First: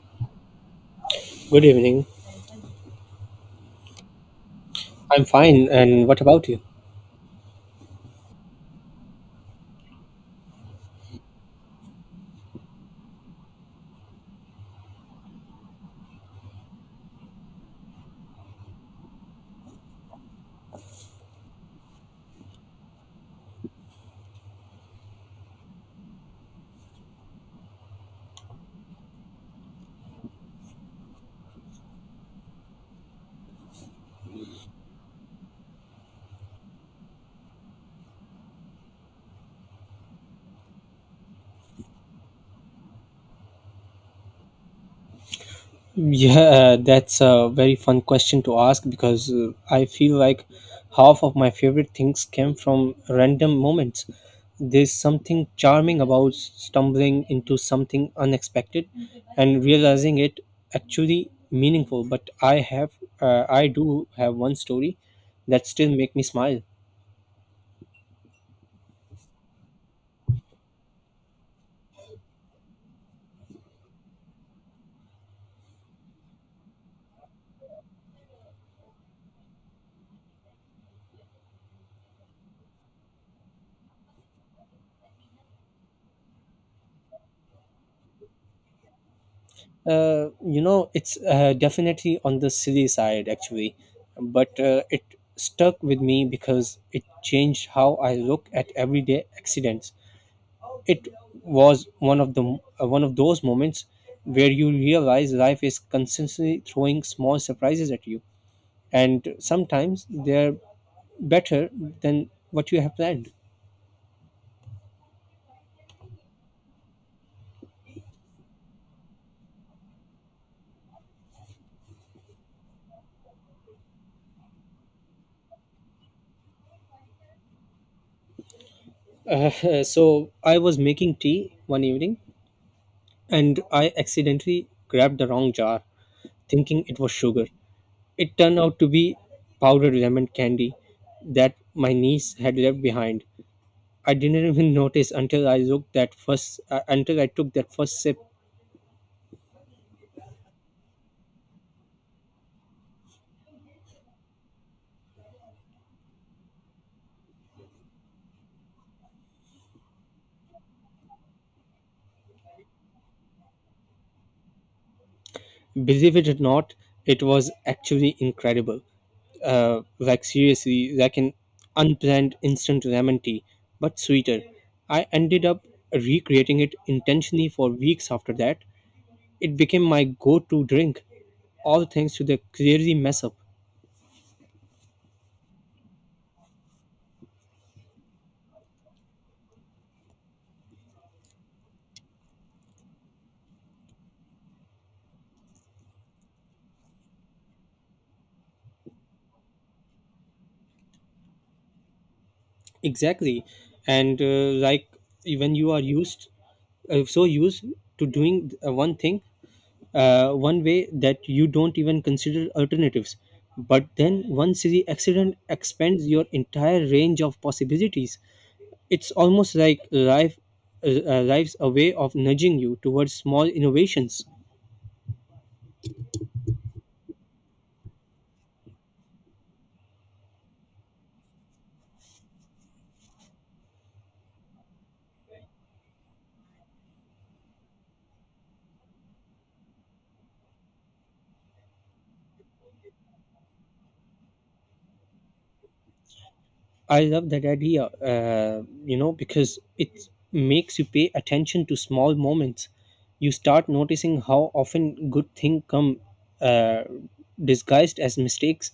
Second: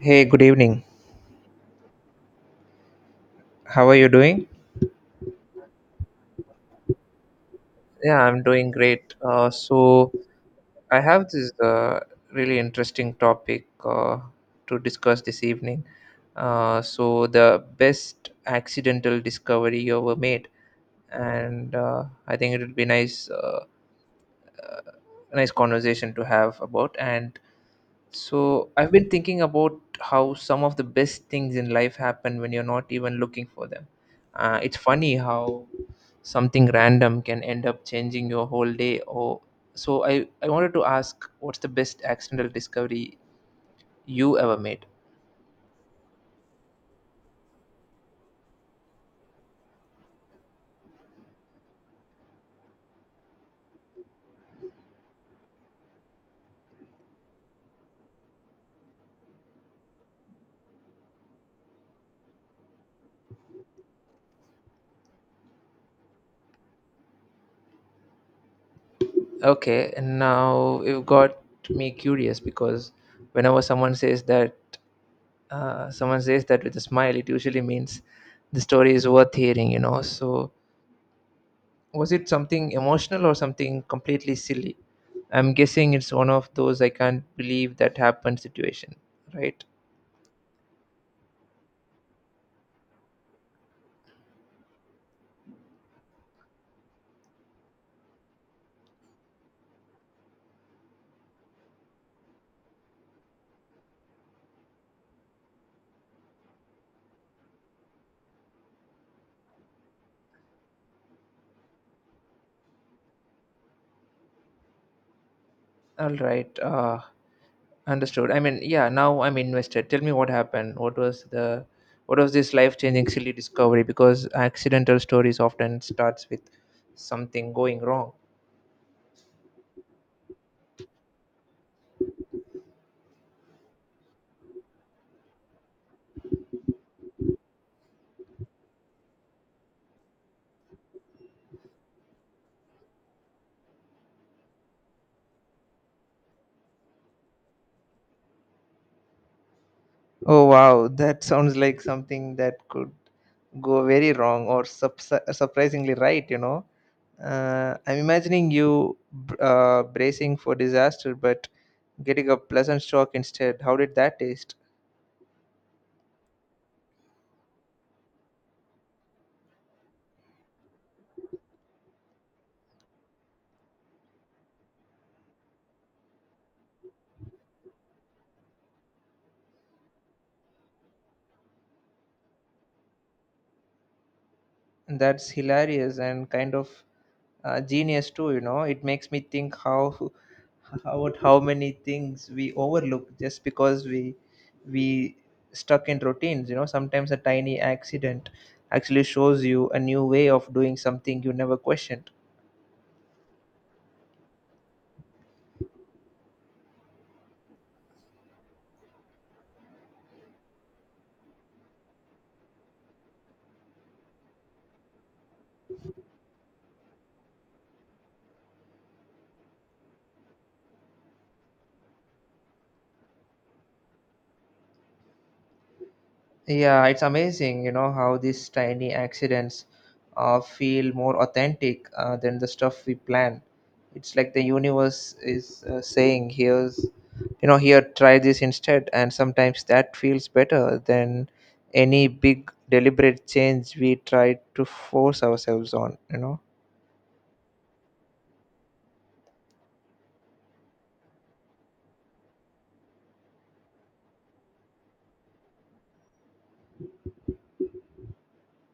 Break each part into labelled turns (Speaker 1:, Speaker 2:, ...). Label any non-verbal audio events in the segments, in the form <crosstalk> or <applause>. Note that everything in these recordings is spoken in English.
Speaker 1: Hey, good evening.
Speaker 2: Good evening.
Speaker 1: How are you doing?
Speaker 2: I'm fine. And what about you?
Speaker 1: Yeah, I'm doing great. I have this really interesting topic to discuss this evening. The best accidental discovery you ever made, and I think it would be nice, nice conversation to have about. And So I've been thinking about how some of the best things in life happen when you're not even looking for them. It's funny how something random can end up changing your whole day. Or so I wanted to ask, what's the best accidental discovery you ever made?
Speaker 2: Yeah, that's a very fun question to ask because I feel like half of my favorite things came from random moments. There's something charming about stumbling into something unexpected and realizing it actually meaningful. But I do have one story that still make me smile.
Speaker 1: Okay, and now you've got me curious because whenever someone says someone says that with a smile, it usually means the story is worth hearing. You know, so was it something emotional or something completely silly? I'm guessing it's one of those I can't believe that happened situation, right?
Speaker 2: It's definitely on the silly side, actually, but it stuck with me because it changed how I look at everyday accidents. It was one of those moments where you realize life is constantly throwing small surprises at you, and sometimes they're better than what you have planned.
Speaker 1: All right, understood. I mean, yeah, now I'm invested. Tell me what happened. What was this life-changing silly discovery? Because accidental stories often starts with something going wrong.
Speaker 2: <laughs> So I was making tea one evening, and I accidentally grabbed the wrong jar, thinking it was sugar. It turned out to be powdered lemon candy that my niece had left behind. I didn't even <laughs> notice until I looked that first until I took that first sip.
Speaker 1: Oh wow, that sounds like something that could go very wrong or surprisingly right, you know. I'm imagining you bracing for disaster but getting a pleasant shock instead. How did that taste?
Speaker 2: Believe it or not, it was actually incredible. Like seriously, like an unplanned instant lemon tea, but sweeter. I ended up recreating it intentionally for weeks after that. It became my go-to drink, all thanks to the clearly mess up.
Speaker 1: That's hilarious and kind of genius too, you know. It makes me think how <laughs> about how many things we overlook just because we stuck in routines, you know. Sometimes a tiny accident actually shows you a new way of doing something you never questioned.
Speaker 2: Exactly, and like when you are used so used to doing one way that you don't even consider alternatives. But then once the accident expands your entire range of possibilities, it's almost like life's a way of nudging you towards small innovations.
Speaker 1: Yeah, it's amazing, you know, how these tiny accidents feel more authentic than the stuff we plan. It's like the universe is saying, here's, you know, here, try this instead. And sometimes that feels better than any big deliberate change we try to force ourselves on, you know.
Speaker 2: I love that idea, because it makes you pay attention to small moments. You start noticing how often good things come uh, disguised as mistakes.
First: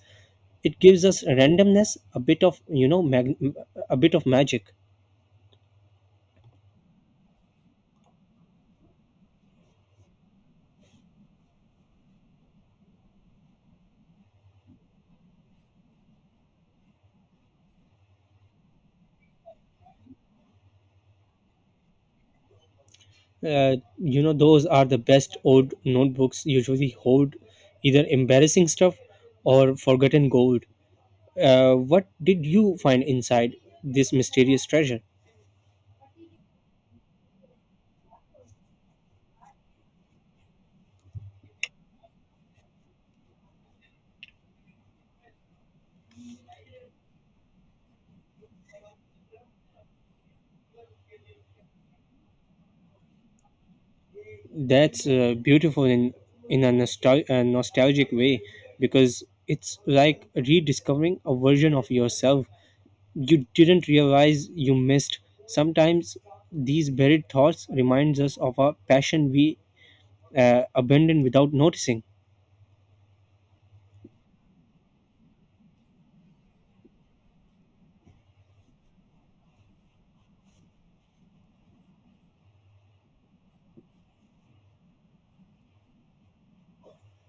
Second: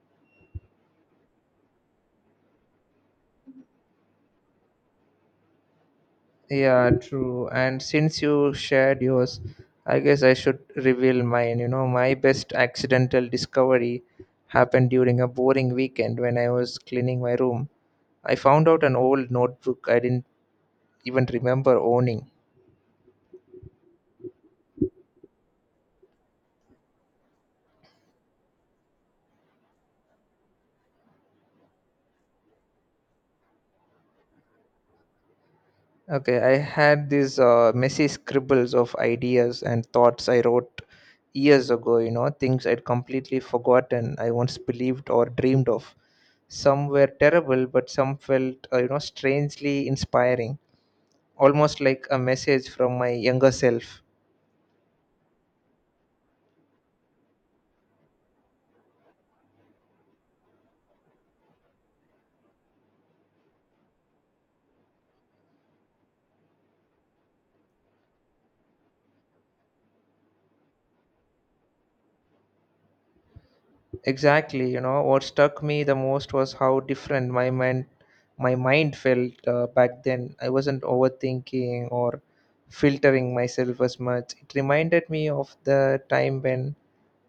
Speaker 2: It gives us randomness, a bit of magic.
Speaker 1: Yeah, true. And since you shared yours, I guess I should reveal mine. You know, my best accidental discovery happened during a boring weekend when I was cleaning my room. I found out an old notebook I didn't even remember owning.
Speaker 2: Those are the best old notebooks. Usually hold either embarrassing stuff or forgotten gold. What did you find inside this mysterious treasure?
Speaker 1: Okay, I had these messy scribbles of ideas and thoughts I wrote years ago, you know, things I'd completely forgotten I once believed or dreamed of. Some were terrible, but some felt, you know, strangely inspiring almost like a message from my younger self.
Speaker 2: That's beautiful in a nostalgic way because it's like rediscovering a version of yourself you didn't realize you missed. Sometimes these buried thoughts reminds us of a passion we abandoned without noticing.
Speaker 1: Exactly, you know, what struck me the most was how different my mind felt back then. I wasn't overthinking or filtering myself as much. It reminded me of the time when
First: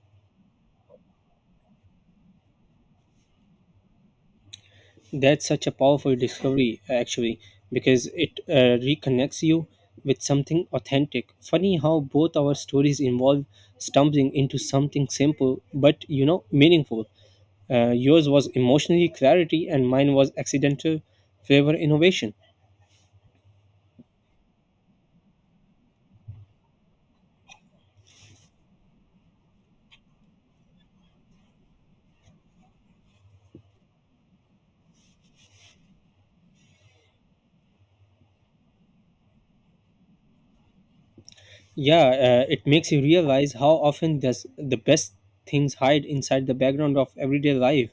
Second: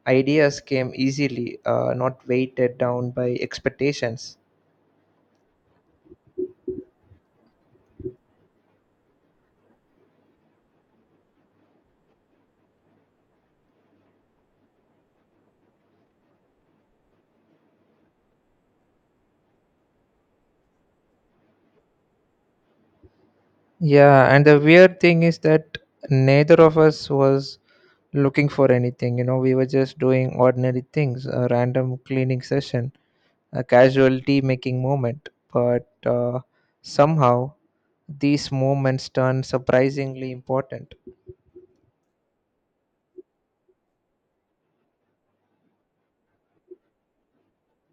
Speaker 1: ideas came easily, not weighted down by expectations.
Speaker 2: That's such a powerful discovery, actually, because it reconnects you with something authentic. Funny how both our stories involve stumbling into something simple but meaningful. Yours was emotionally clarity, and mine was accidental flavor innovation.
Speaker 1: Yeah, and the weird thing is that neither of us was looking for anything. You know, we were just doing ordinary things, a random cleaning session a casualty making moment, but somehow these moments turn surprisingly important.
Speaker 2: Yeah, it makes you realize how often does the best things hide inside the background of everyday life.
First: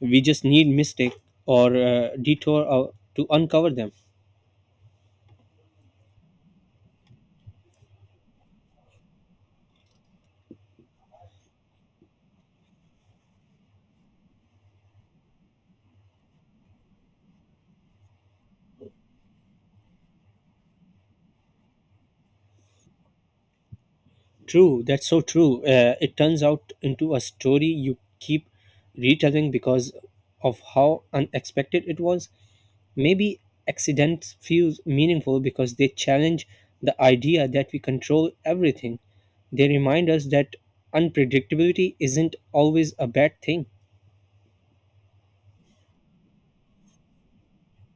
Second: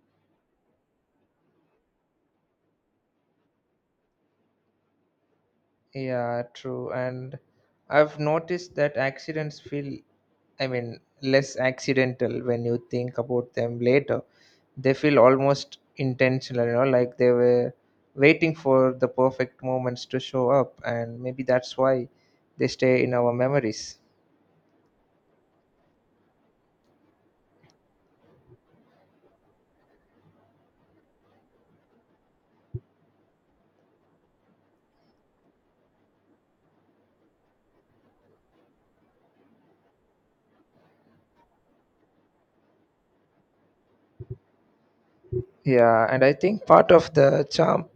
Speaker 2: We just need mistake or detour to uncover them.
Speaker 1: Yeah, true. And I've noticed that accidents feel, I mean, less accidental when you think about them later. They feel almost intentional, you know, like they were waiting for the perfect moments to show up. And maybe that's why they stay in our memories.
Speaker 2: True, that's so true. It turns out into a story you keep retelling because of how unexpected it was. Maybe accidents feels meaningful because they challenge the idea that we control everything. They remind us that unpredictability isn't always a bad thing.
Speaker 1: Yeah, and I think part of the charm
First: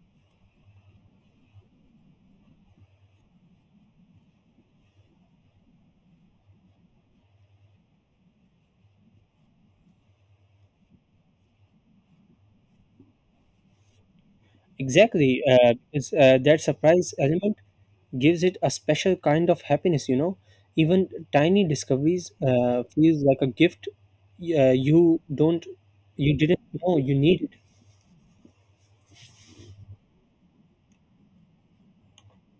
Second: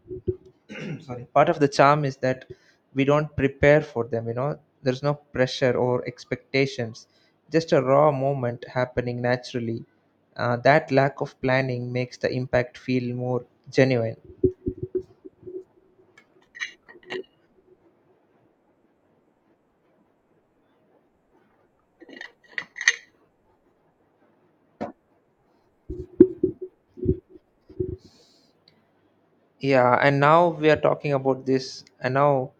Speaker 1: sorry part of the charm is that we don't prepare for them, you know, there's no pressure or expectations, just a raw moment happening naturally. That lack of planning makes the impact feel more genuine.
Speaker 2: Exactly, because that surprise element gives it a special kind of happiness. Even tiny discoveries feels like a gift, you didn't know you needed.
Speaker 1: Yeah and now we are talking about this and now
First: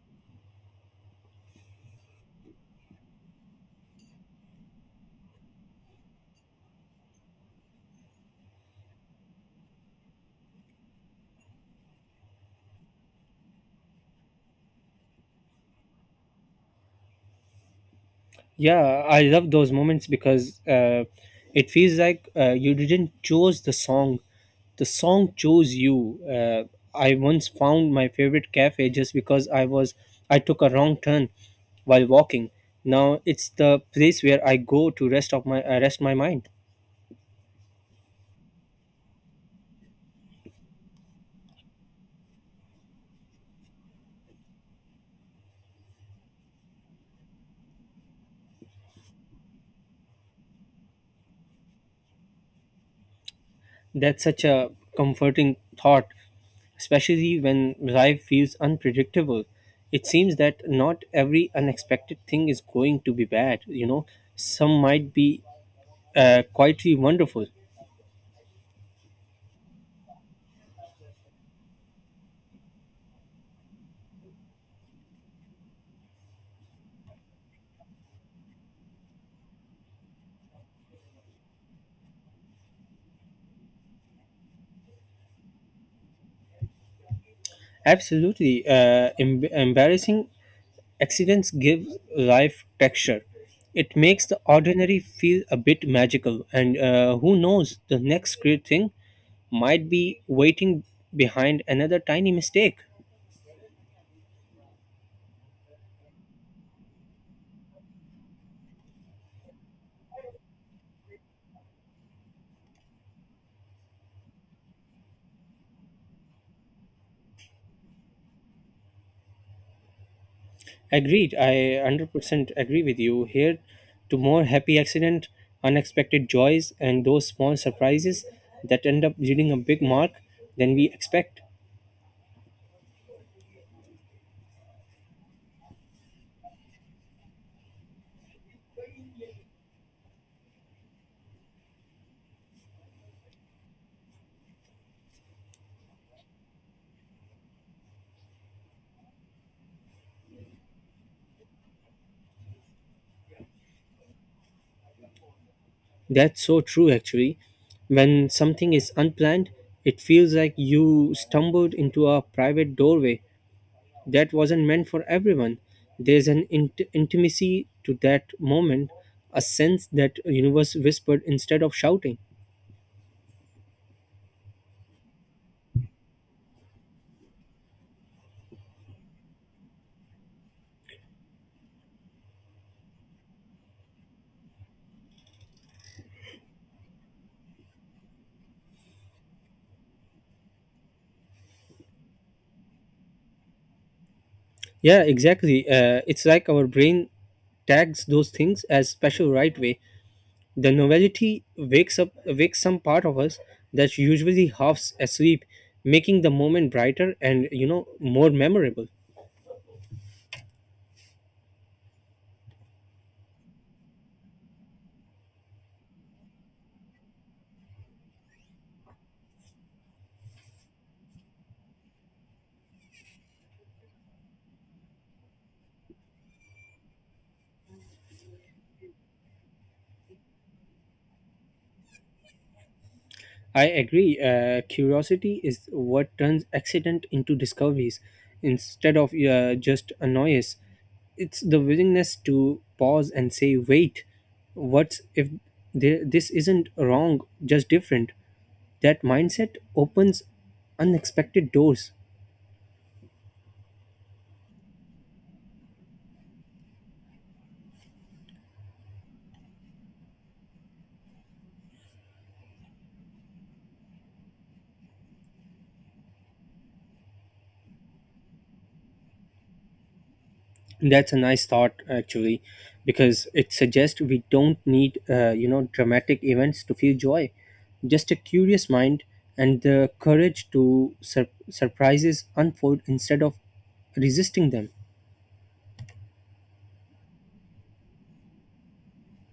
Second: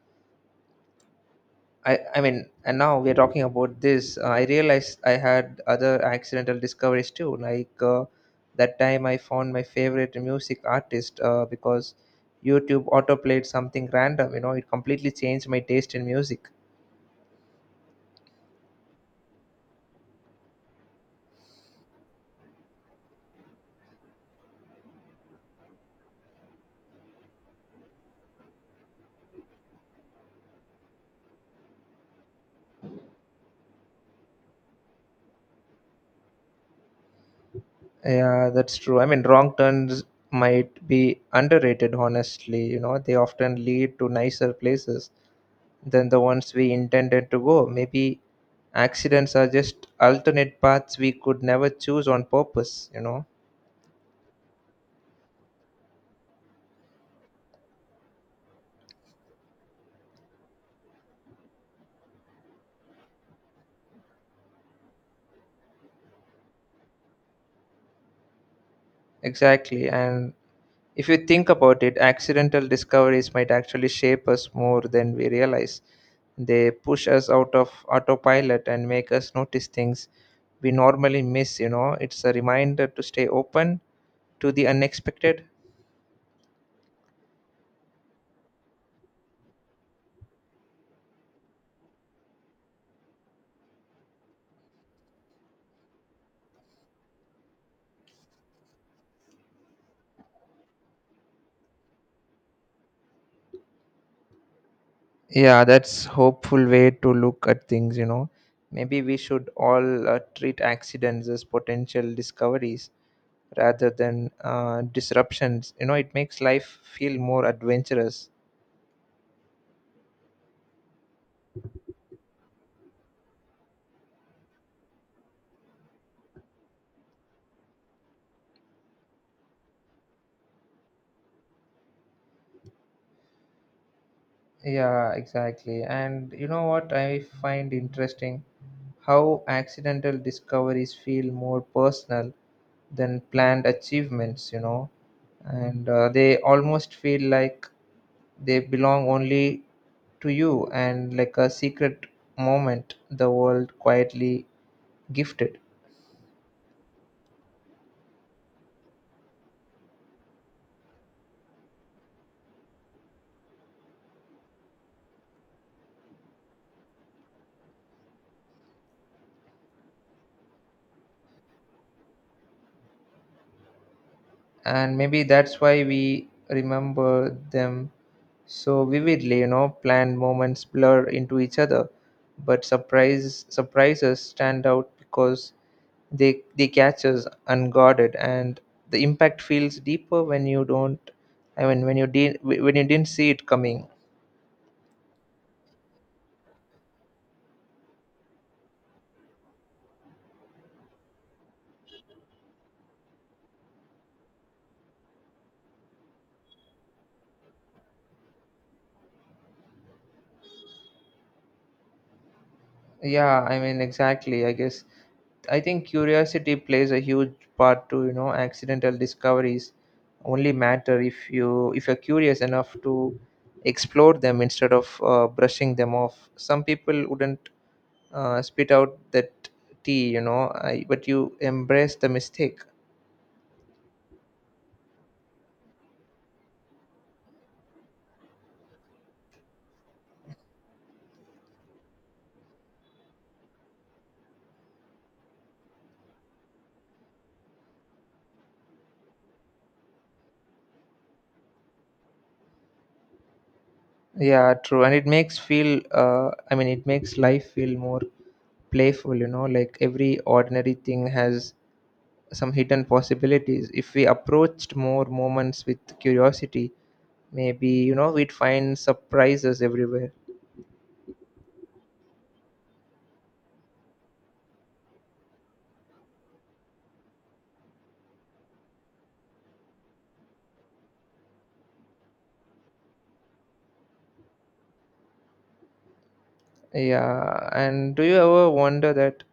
Speaker 1: I mean, and now we're talking about this. I realized I had other accidental discoveries too. Like that time I found my favorite music artist because YouTube autoplayed something random. You know, it completely changed my taste in music.
Speaker 2: Yeah, I love those moments because it feels like you didn't choose the song. The song chose you. I once found my favorite cafe just because I took a wrong turn while walking. Now it's the place where I go to rest my mind.
Speaker 1: Yeah, that's true. I mean, wrong turns might be underrated, honestly. You know, they often lead to nicer places than the ones we intended to go. Maybe accidents are just alternate paths we could never choose on purpose, you know.
Speaker 2: That's such a comforting thought, especially when life feels unpredictable. It seems that not every unexpected thing is going to be bad. Some might be quietly wonderful.
Speaker 1: Exactly. And if you think about it, accidental discoveries might actually shape us more than we realize. They push us out of autopilot and make us notice things we normally miss, you know. It's a reminder to stay open to the unexpected.
Speaker 2: Absolutely. Embarrassing accidents give life texture. It makes the ordinary feel a bit magical, and who knows, the next great thing might be waiting behind another tiny mistake.
Speaker 1: Yeah, that's hopeful way to look at things, you know. Maybe we should all treat accidents as potential discoveries rather than disruptions. You know, it makes life feel more adventurous.
Speaker 2: Agreed, I 100% agree with you. Here to more happy accident, unexpected joys, and those small surprises that end up yielding a big mark than we expect.
Speaker 1: Yeah, exactly. And you know what I find interesting? How accidental discoveries feel more personal than planned achievements, you know, and they almost feel like they belong only to you and like a secret moment the world quietly gifted.
Speaker 2: That's so true, actually. When something is unplanned, it feels like you stumbled into a private doorway that wasn't meant for everyone. There's an intimacy to that moment, a sense that universe whispered instead of shouting.
Speaker 1: And maybe that's why we remember them so vividly, you know, planned moments blur into each other but surprises stand out because they catch us unguarded and the impact feels deeper when you don't I mean when you did when you didn't see it coming.
Speaker 2: Yeah, exactly. It's like our brain tags those things as special right way. The novelty wakes some part of us that's usually half asleep, making the moment brighter and more memorable.
Speaker 1: Yeah, I mean, exactly. I guess I think curiosity plays a huge part to, you know, accidental discoveries only matter if you're curious enough to explore them instead of brushing them off. Some people wouldn't spit out that tea, you know, but you embrace the mistake.
Speaker 2: I agree. Curiosity is what turns accident into discoveries instead of just a noise. It's the willingness to pause and say, wait, what's if this isn't wrong, just different? That mindset opens unexpected doors.
Speaker 1: Yeah, true. And it makes life feel more playful, you know, like every ordinary thing has some hidden possibilities. If we approached more moments with curiosity, maybe, you know, we'd find surprises everywhere.
Speaker 2: That's a nice thought, actually, because it suggests we don't need dramatic events to feel joy. Just a curious mind and the courage to surprises unfold instead of resisting them.
Speaker 1: Yeah and do you ever wonder that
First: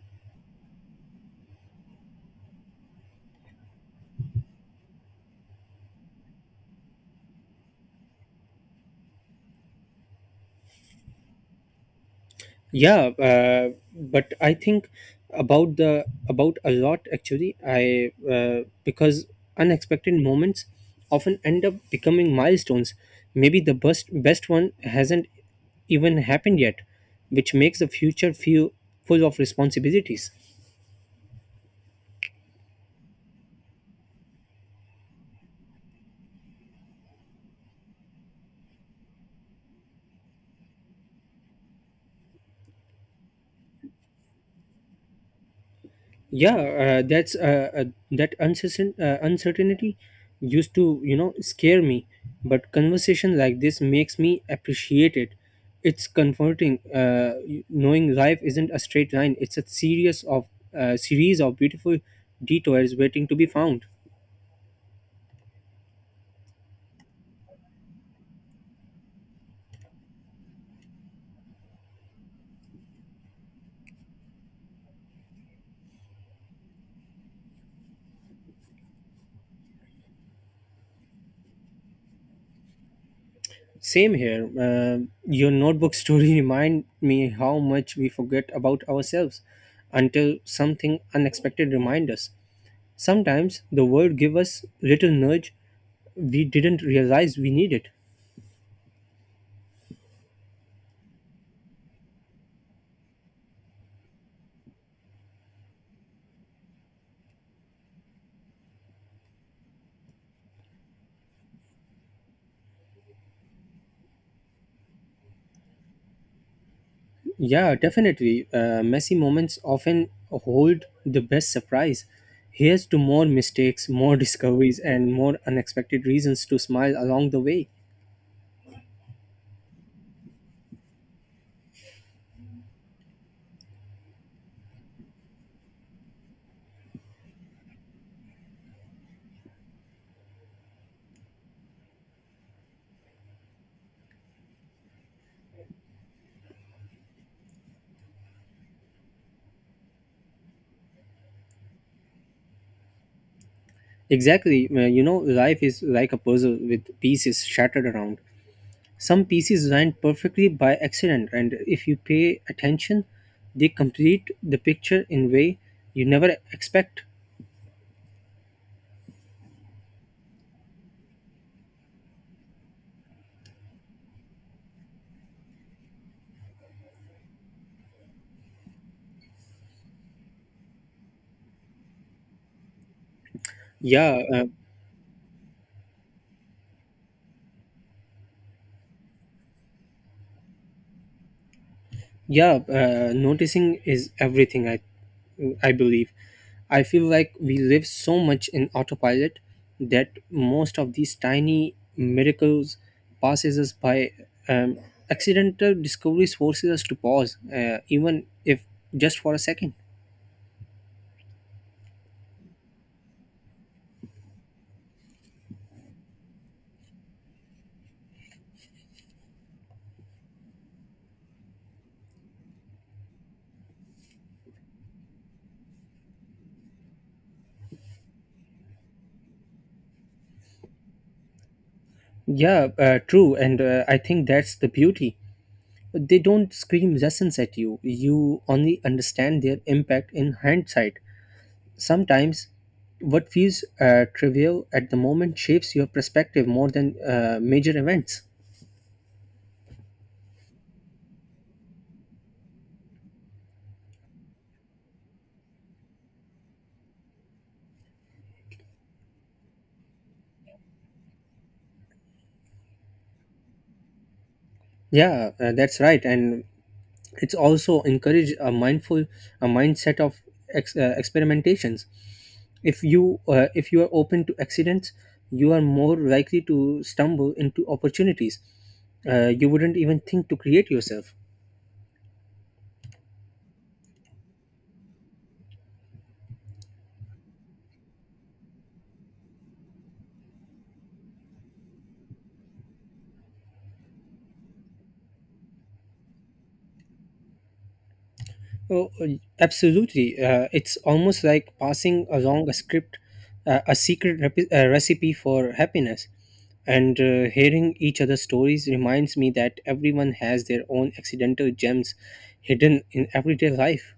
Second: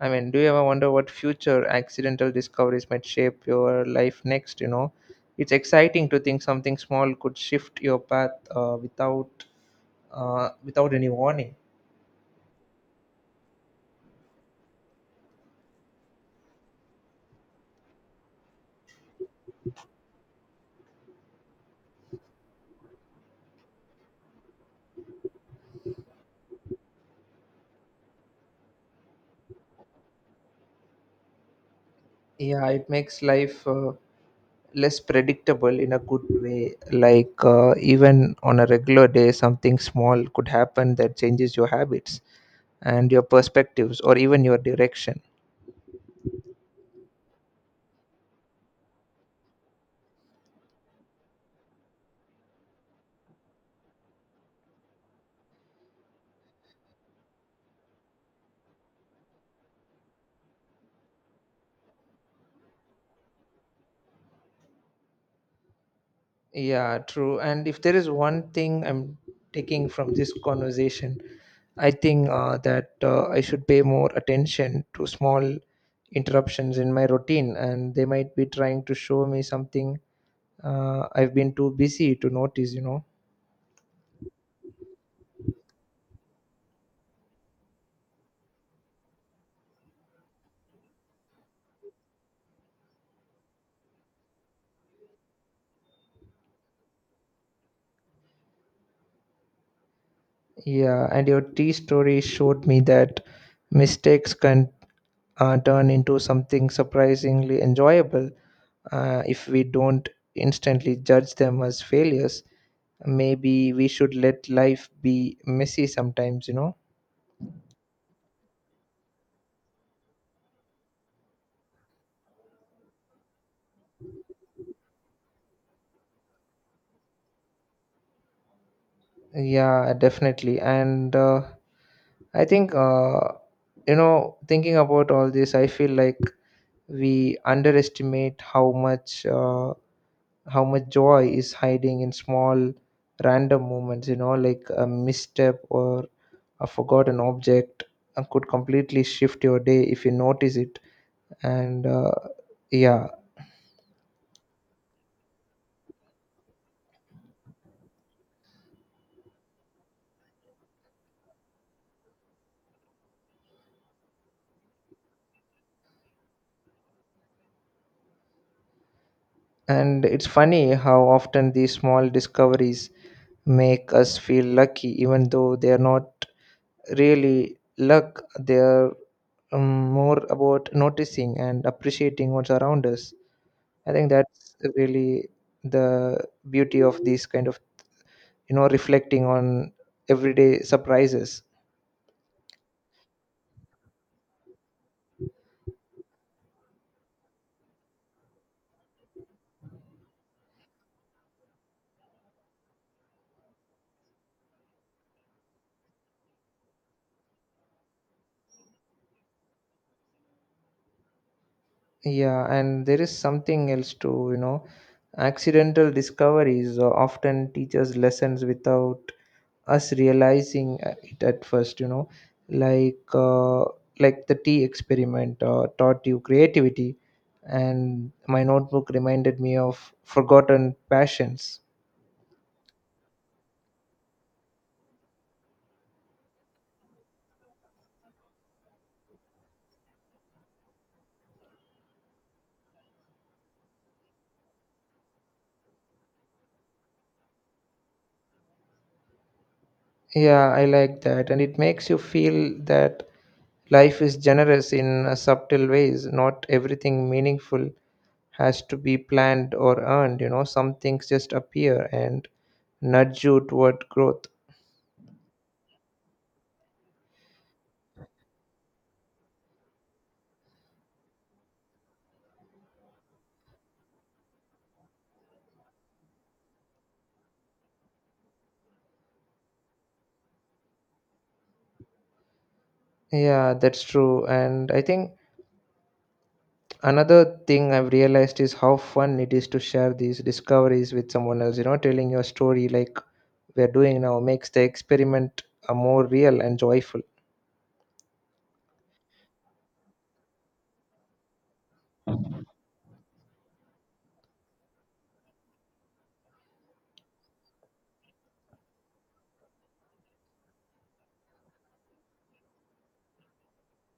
Speaker 1: I mean Do you ever wonder what future accidental discoveries might shape your life next? You know, it's exciting to think something small could shift your path without any warning.
Speaker 2: Yeah, but I think about a lot, actually. I Because unexpected moments often end up becoming milestones. Maybe the best one hasn't even happened yet, which makes the future feel full of responsibilities.
Speaker 1: Yeah, it makes life less predictable in a good way, like even on a regular day something small could happen that changes your habits and your perspectives or even your direction.
Speaker 2: Yeah, that's that uncertain uncertainty used to scare me, but conversation like this makes me appreciate it. It's comforting, knowing life isn't a straight line. It's a series of beautiful detours waiting to be found.
Speaker 1: Yeah, true. And if there is one thing I'm taking from this conversation, I think that I should pay more attention to small interruptions in my routine and they might be trying to show me something I've been too busy to notice, you know.
Speaker 2: Same here. Your notebook story <laughs> remind me how much we forget about ourselves until something unexpected remind us. Sometimes the world gives us little nudge we didn't realize we needed.
Speaker 1: Yeah, and your tea story showed me that mistakes can turn into something surprisingly enjoyable if we don't instantly judge them as failures. Maybe we should let life be messy sometimes, you know?
Speaker 2: Yeah, definitely. Messy moments often hold the best surprise. Here's to more mistakes, more <laughs> discoveries, and more unexpected reasons to smile along the way.
Speaker 1: Yeah, definitely. And I think, uh, you know, thinking about all this, I feel like we underestimate how much. How much joy is hiding in small random moments, you know, like a misstep or a forgotten object could completely shift your day if you notice it. And Yeah.
Speaker 2: Exactly. Life is like a puzzle with pieces shattered around. Some pieces land perfectly by accident, and if you pay attention, they complete the picture in way you never expect.
Speaker 1: And it's funny how often these small discoveries make us feel lucky even though they are not really luck. They are, more about noticing and appreciating what's around us. I think
Speaker 2: Yeah,
Speaker 1: that's really the beauty of these kind of, you know, reflecting on everyday surprises.
Speaker 2: yeah noticing is everything. I believe. I feel like we live so much in autopilot that most of these tiny miracles passes us by. um, Accidental discoveries forces us to pause, even if just for a second.
Speaker 1: Yeah, and there is something else too, you know, accidental discoveries often teach us lessons without us realizing it at first, you know, like uh, like the tea experiment taught you creativity, and my notebook reminded me of forgotten passions.
Speaker 2: Yeah, true. And I think that's the beauty. They don't scream lessons at you. You only understand their impact in hindsight. Sometimes, what feels trivial at the moment shapes your perspective more than major events.
Speaker 1: Yeah, I like that. And it makes you feel that life is generous in subtle ways. Not everything meaningful has to be planned or earned, you know, some things just appear and nudge you toward growth.
Speaker 2: Yeah, that's right, and it's also encourage a mindset of experimentations. If you are open to accidents, you are more likely to stumble into opportunities. You wouldn't even think to create yourself.
Speaker 1: Yeah, that's true. And I think another thing I've realized is how fun it is to share these discoveries with someone else, you know, telling your story like we're doing now makes the experiment more real and joyful.
Speaker 2: Oh, oh, absolutely. It's almost like passing along a script, a secret recipe for happiness. And hearing each other's stories reminds me that everyone has their own accidental gems hidden in everyday life.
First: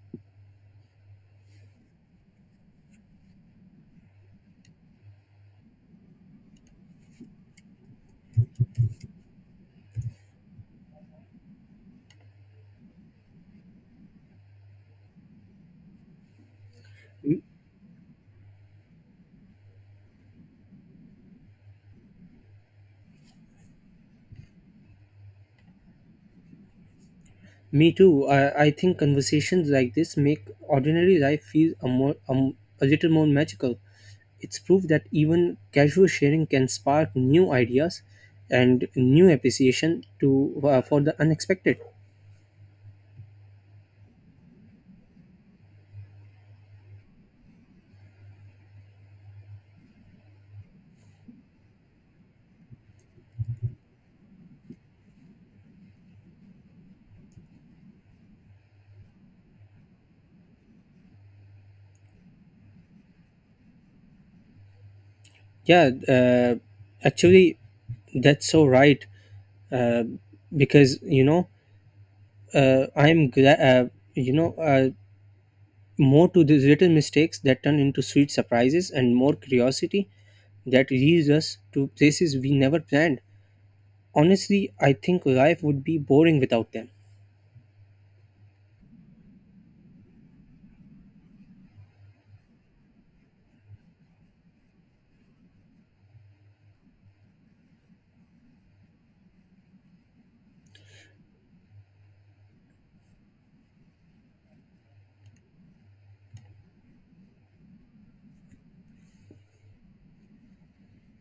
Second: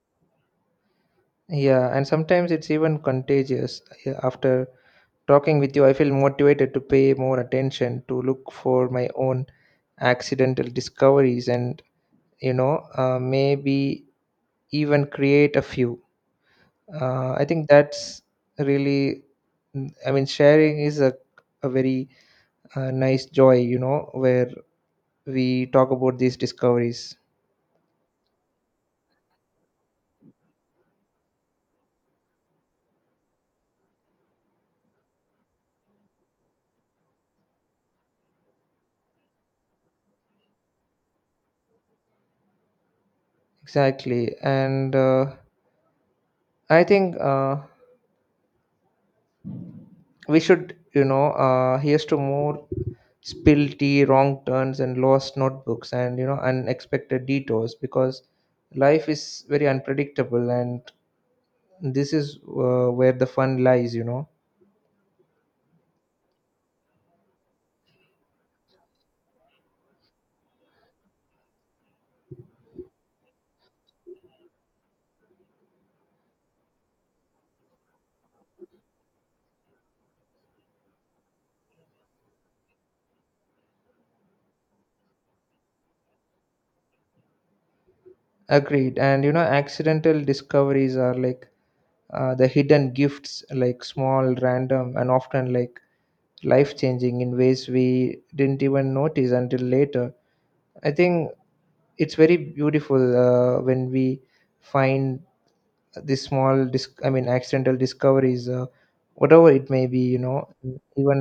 Speaker 1: Yeah, and sometimes it's even contagious. Yeah, after talking with you, I feel motivated to pay more attention to look for my own accidental discoveries and, you know, maybe even create a few.
Speaker 2: M-
Speaker 1: I think that's really, mm, I mean, Sharing is a very nice joy, you know, where we talk about these discoveries.
Speaker 2: me too. I think conversations like this make ordinary life feel a little more magical. It's proof that even casual sharing can spark new ideas and new appreciation to for the unexpected.
Speaker 1: Exactly. And I think. We should, you know, here's to more spilled tea, wrong turns, and lost notebooks, and, you know, unexpected detours, because life is very unpredictable and this is where the fun lies, you know.
Speaker 2: Yeah, actually, that's so right. Uh, because I'm glad. More to these little mistakes that turn into sweet surprises, and more curiosity that leads us to places we never planned. Honestly, I think life would be boring without them.
Speaker 1: Agreed. And you know accidental discoveries are like the hidden gifts, like small, random, and often like life changing in ways we didn't even notice until later. I think it's very beautiful when we find This small dis- I mean accidental discoveries, whatever it may be, you know. Even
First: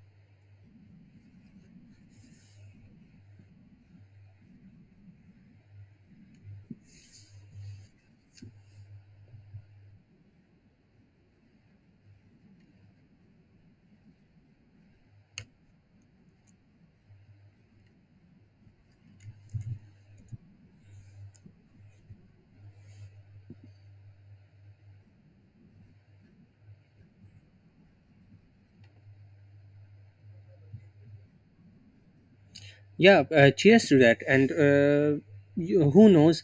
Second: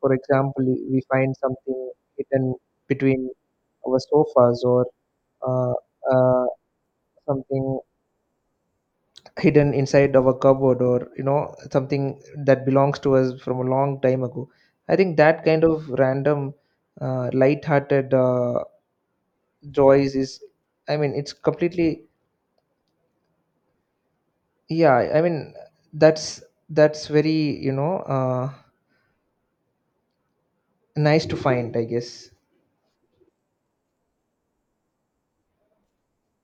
Speaker 1: for example we find something hidden between our sofas or uh, uh, something hidden inside our cupboard or, you know, something that belongs to us from a long time ago. I think that kind of random light-hearted joys is, it's completely, yeah i mean that's that's very, you know, nice to find, I guess.
Speaker 2: Yeah. Cheers to that. And who knows?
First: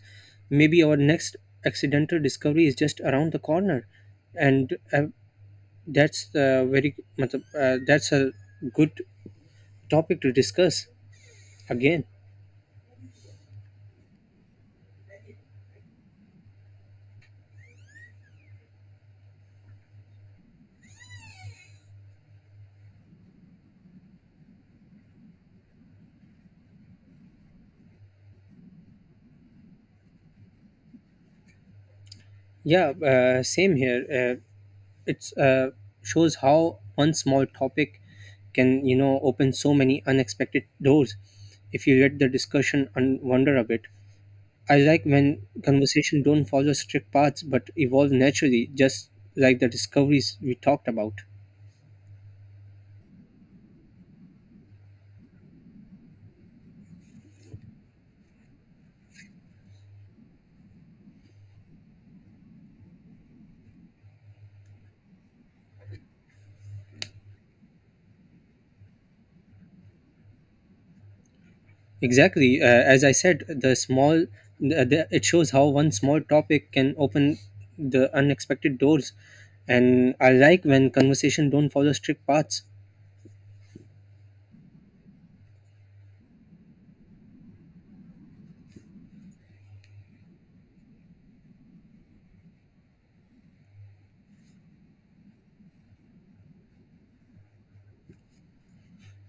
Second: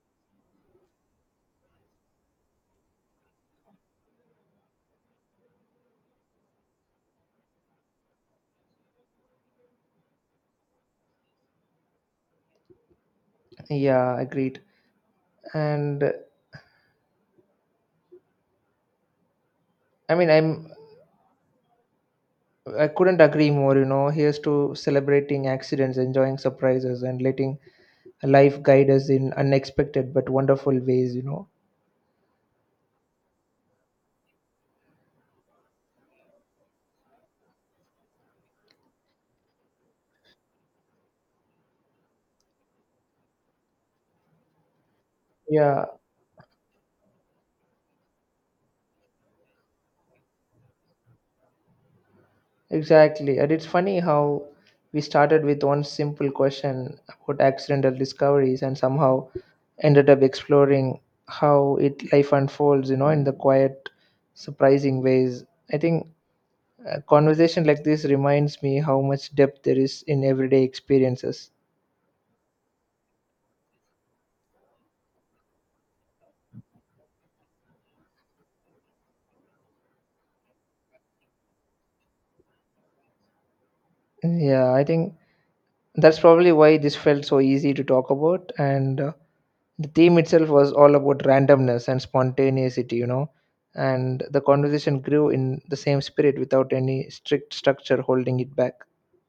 Speaker 2: Maybe our next accidental discovery is just around the corner, and that's a good topic to discuss again.
Speaker 1: Yeah, agreed. And i mean i'm I couldn't agree more, you know, here's to celebrating accidents, enjoying surprises, and letting life guide us in unexpected but wonderful ways, you know.
Speaker 2: Yeah, same here. It's shows how one small topic can open so many unexpected doors. If you let the discussion and wonder a bit, I like when
Speaker 1: Yeah,
Speaker 2: conversation don't follow strict paths but evolve naturally, just like the discoveries we talked about.
Speaker 1: exactly. And it's funny how we started with one simple question about accidental discoveries and somehow ended up exploring how it life unfolds, you know, in the quiet surprising ways. I think a conversation like this reminds me how much depth there is in everyday experiences.
Speaker 2: Exactly. As I said, the small the, it shows how one small topic can open the unexpected doors, and I like when conversation don't follow strict paths.
Speaker 1: Yeah, I think that's probably why this felt so easy to talk about. And the theme itself was all about randomness and spontaneity, you know. And the conversation grew in the same spirit without any strict structure holding it back.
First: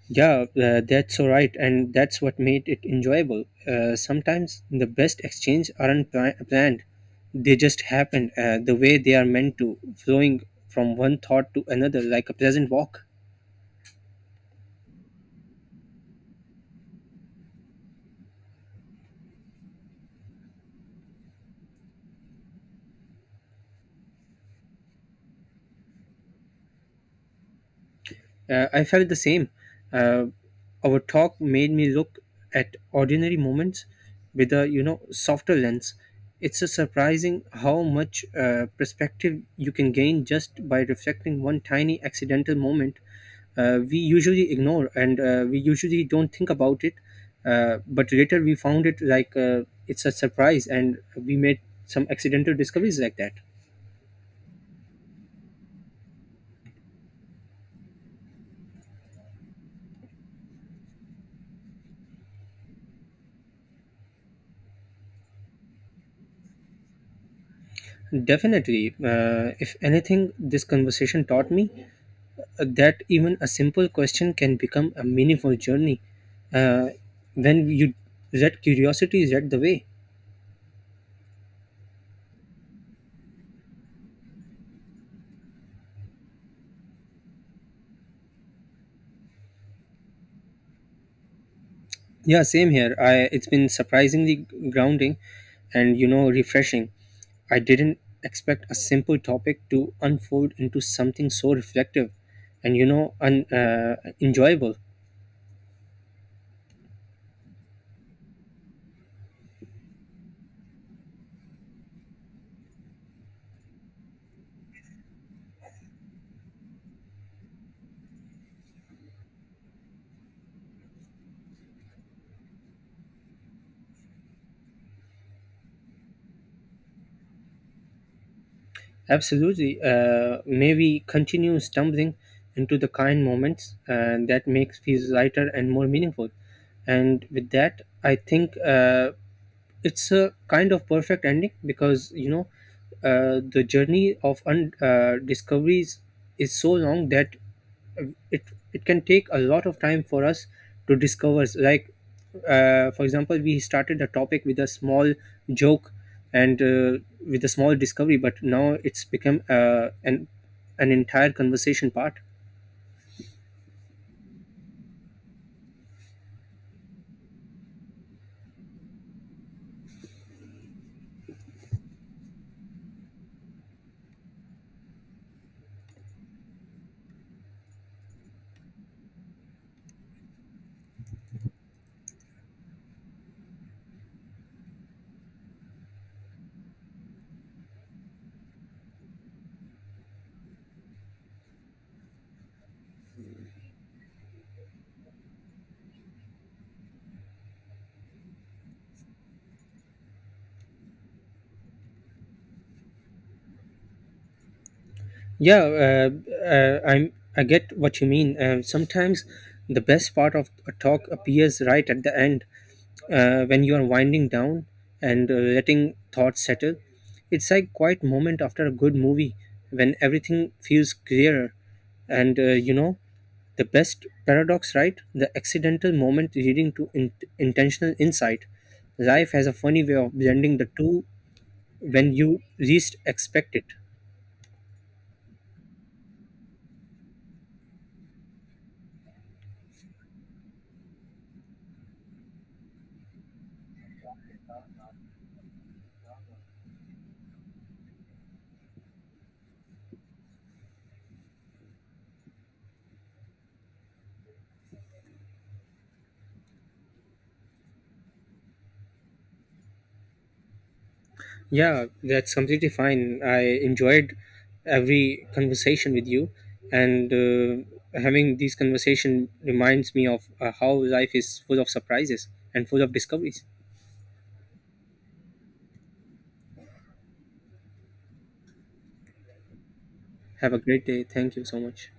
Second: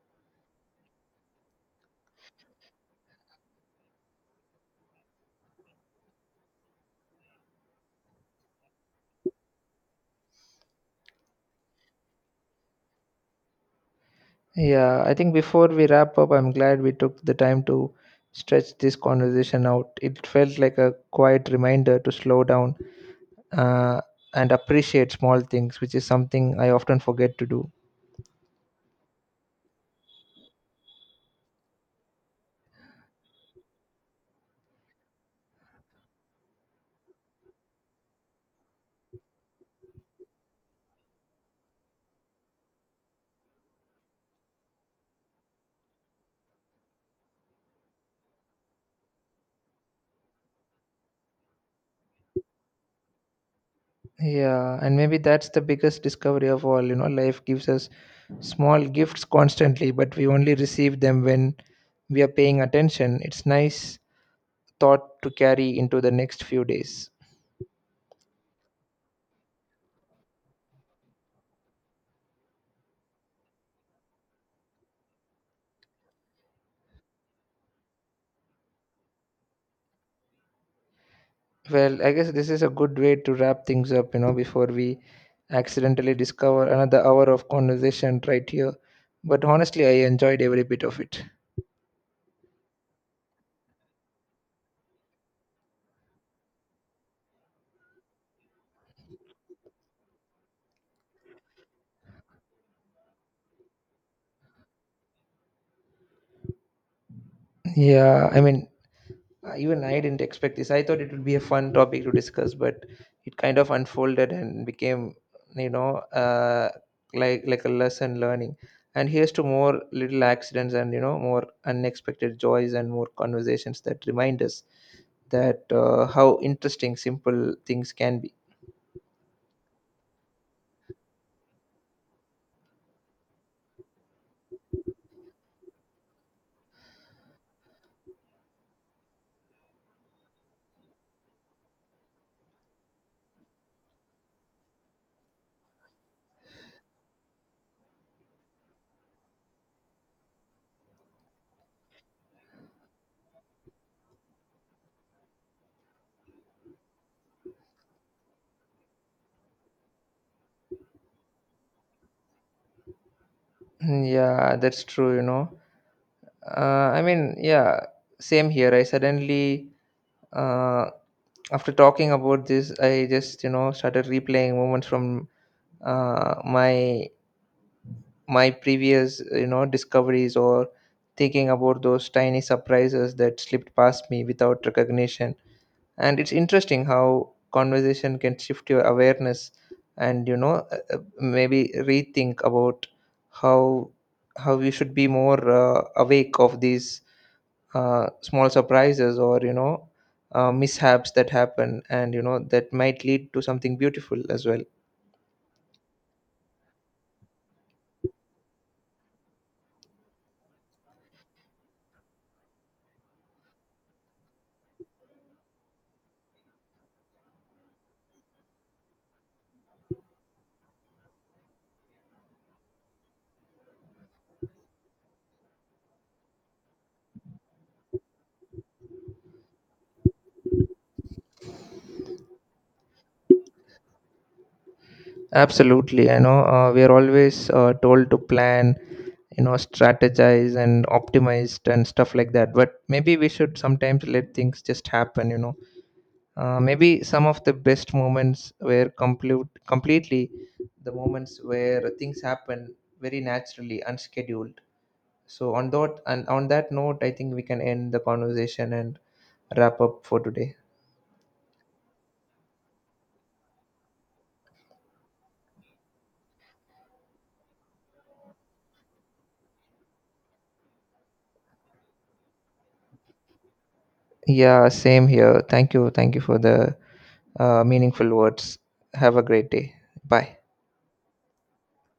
Speaker 2: Yeah, that's all right, and that's what made it enjoyable. Sometimes the best exchange aren't planned; they just happen the way they are meant to, flowing from one thought to another like a pleasant walk.
Speaker 1: Yeah, I think before we wrap up, I'm glad we took the time to stretch this conversation out. It felt like a quiet reminder to slow down uh, and appreciate small things, which is something I often forget to do.
Speaker 2: I felt the same. Uh, our talk made me look at ordinary moments with a softer lens. It's a surprising how much perspective you can gain just by reflecting one tiny accidental moment we usually ignore, and we usually don't think about it. But later we found it like it's a surprise, and we made some accidental discoveries like that.
Speaker 1: Yeah, and maybe that's the biggest discovery of all. You know, life gives us small gifts constantly, but we only receive them when we are paying attention. It's nice thought to carry into the next few days.
Speaker 2: Definitely, if anything, this conversation taught me that even a simple question can become a meaningful journey uh, when you that curiosity is at the way.
Speaker 1: Well, I guess this is a good way to wrap things up, you know, before we accidentally discover another hour of conversation right here. But honestly, I enjoyed every bit of it.
Speaker 2: Yeah, same here. I It's been surprisingly grounding and refreshing. I didn't expect a simple topic to unfold into something so reflective and enjoyable.
Speaker 1: Yeah, I mean, even I didn't expect this. I thought it would be a fun topic to discuss, but it kind of unfolded and became, you know, like a lesson learning. And here's to more little accidents and, you know, more unexpected joys and more conversations that remind us that how interesting simple things can be. <clears throat>
Speaker 2: Absolutely. May we continue stumbling into the kind moments that makes feels lighter and more meaningful. And with that, I think it's a kind of perfect ending. Because the journey of discoveries is so long that it it can take a lot of time for us to discover, like for example, we started a topic with a small joke, and with a small discovery, but now it's become an entire conversation part.
Speaker 1: Mm, yeah, that's true. You know, yeah, same here. I suddenly, uh, after talking about this, I just, you know, started replaying moments from uh, my my previous, you know, discoveries or thinking about those tiny surprises that slipped past me without recognition. And it's interesting how conversation can shift your awareness and, you know, maybe rethink about how how we should be more awake of these small surprises or, you know, mishaps that happen and, you know, that might lead to something beautiful as well.
Speaker 2: Yeah, I get what you mean. Sometimes the best part of a talk appears right at the end, when you are winding down, and letting thoughts settle. It's like quiet moment after a good movie when everything feels clearer. And the best paradox, right? The accidental moment leading to intentional insight. Life has a funny way of blending the two when you least expect it.
Speaker 1: Absolutely. I know we are always told to plan, you know, strategize and optimize and stuff like that. But maybe we should sometimes let things just happen, you know. Maybe some of the best moments were completely the moments where things happen very naturally, unscheduled. On that note, I think we can end the conversation and wrap up for today.
Speaker 2: Yeah, that's completely fine. I enjoyed every conversation with you, and having these conversation reminds me of how life is full of surprises and full of discoveries.
Speaker 1: Yeah, same here. Thank you for the meaningful words. Have a great day. Bye.
Speaker 2: Have a great day. Thank you so much.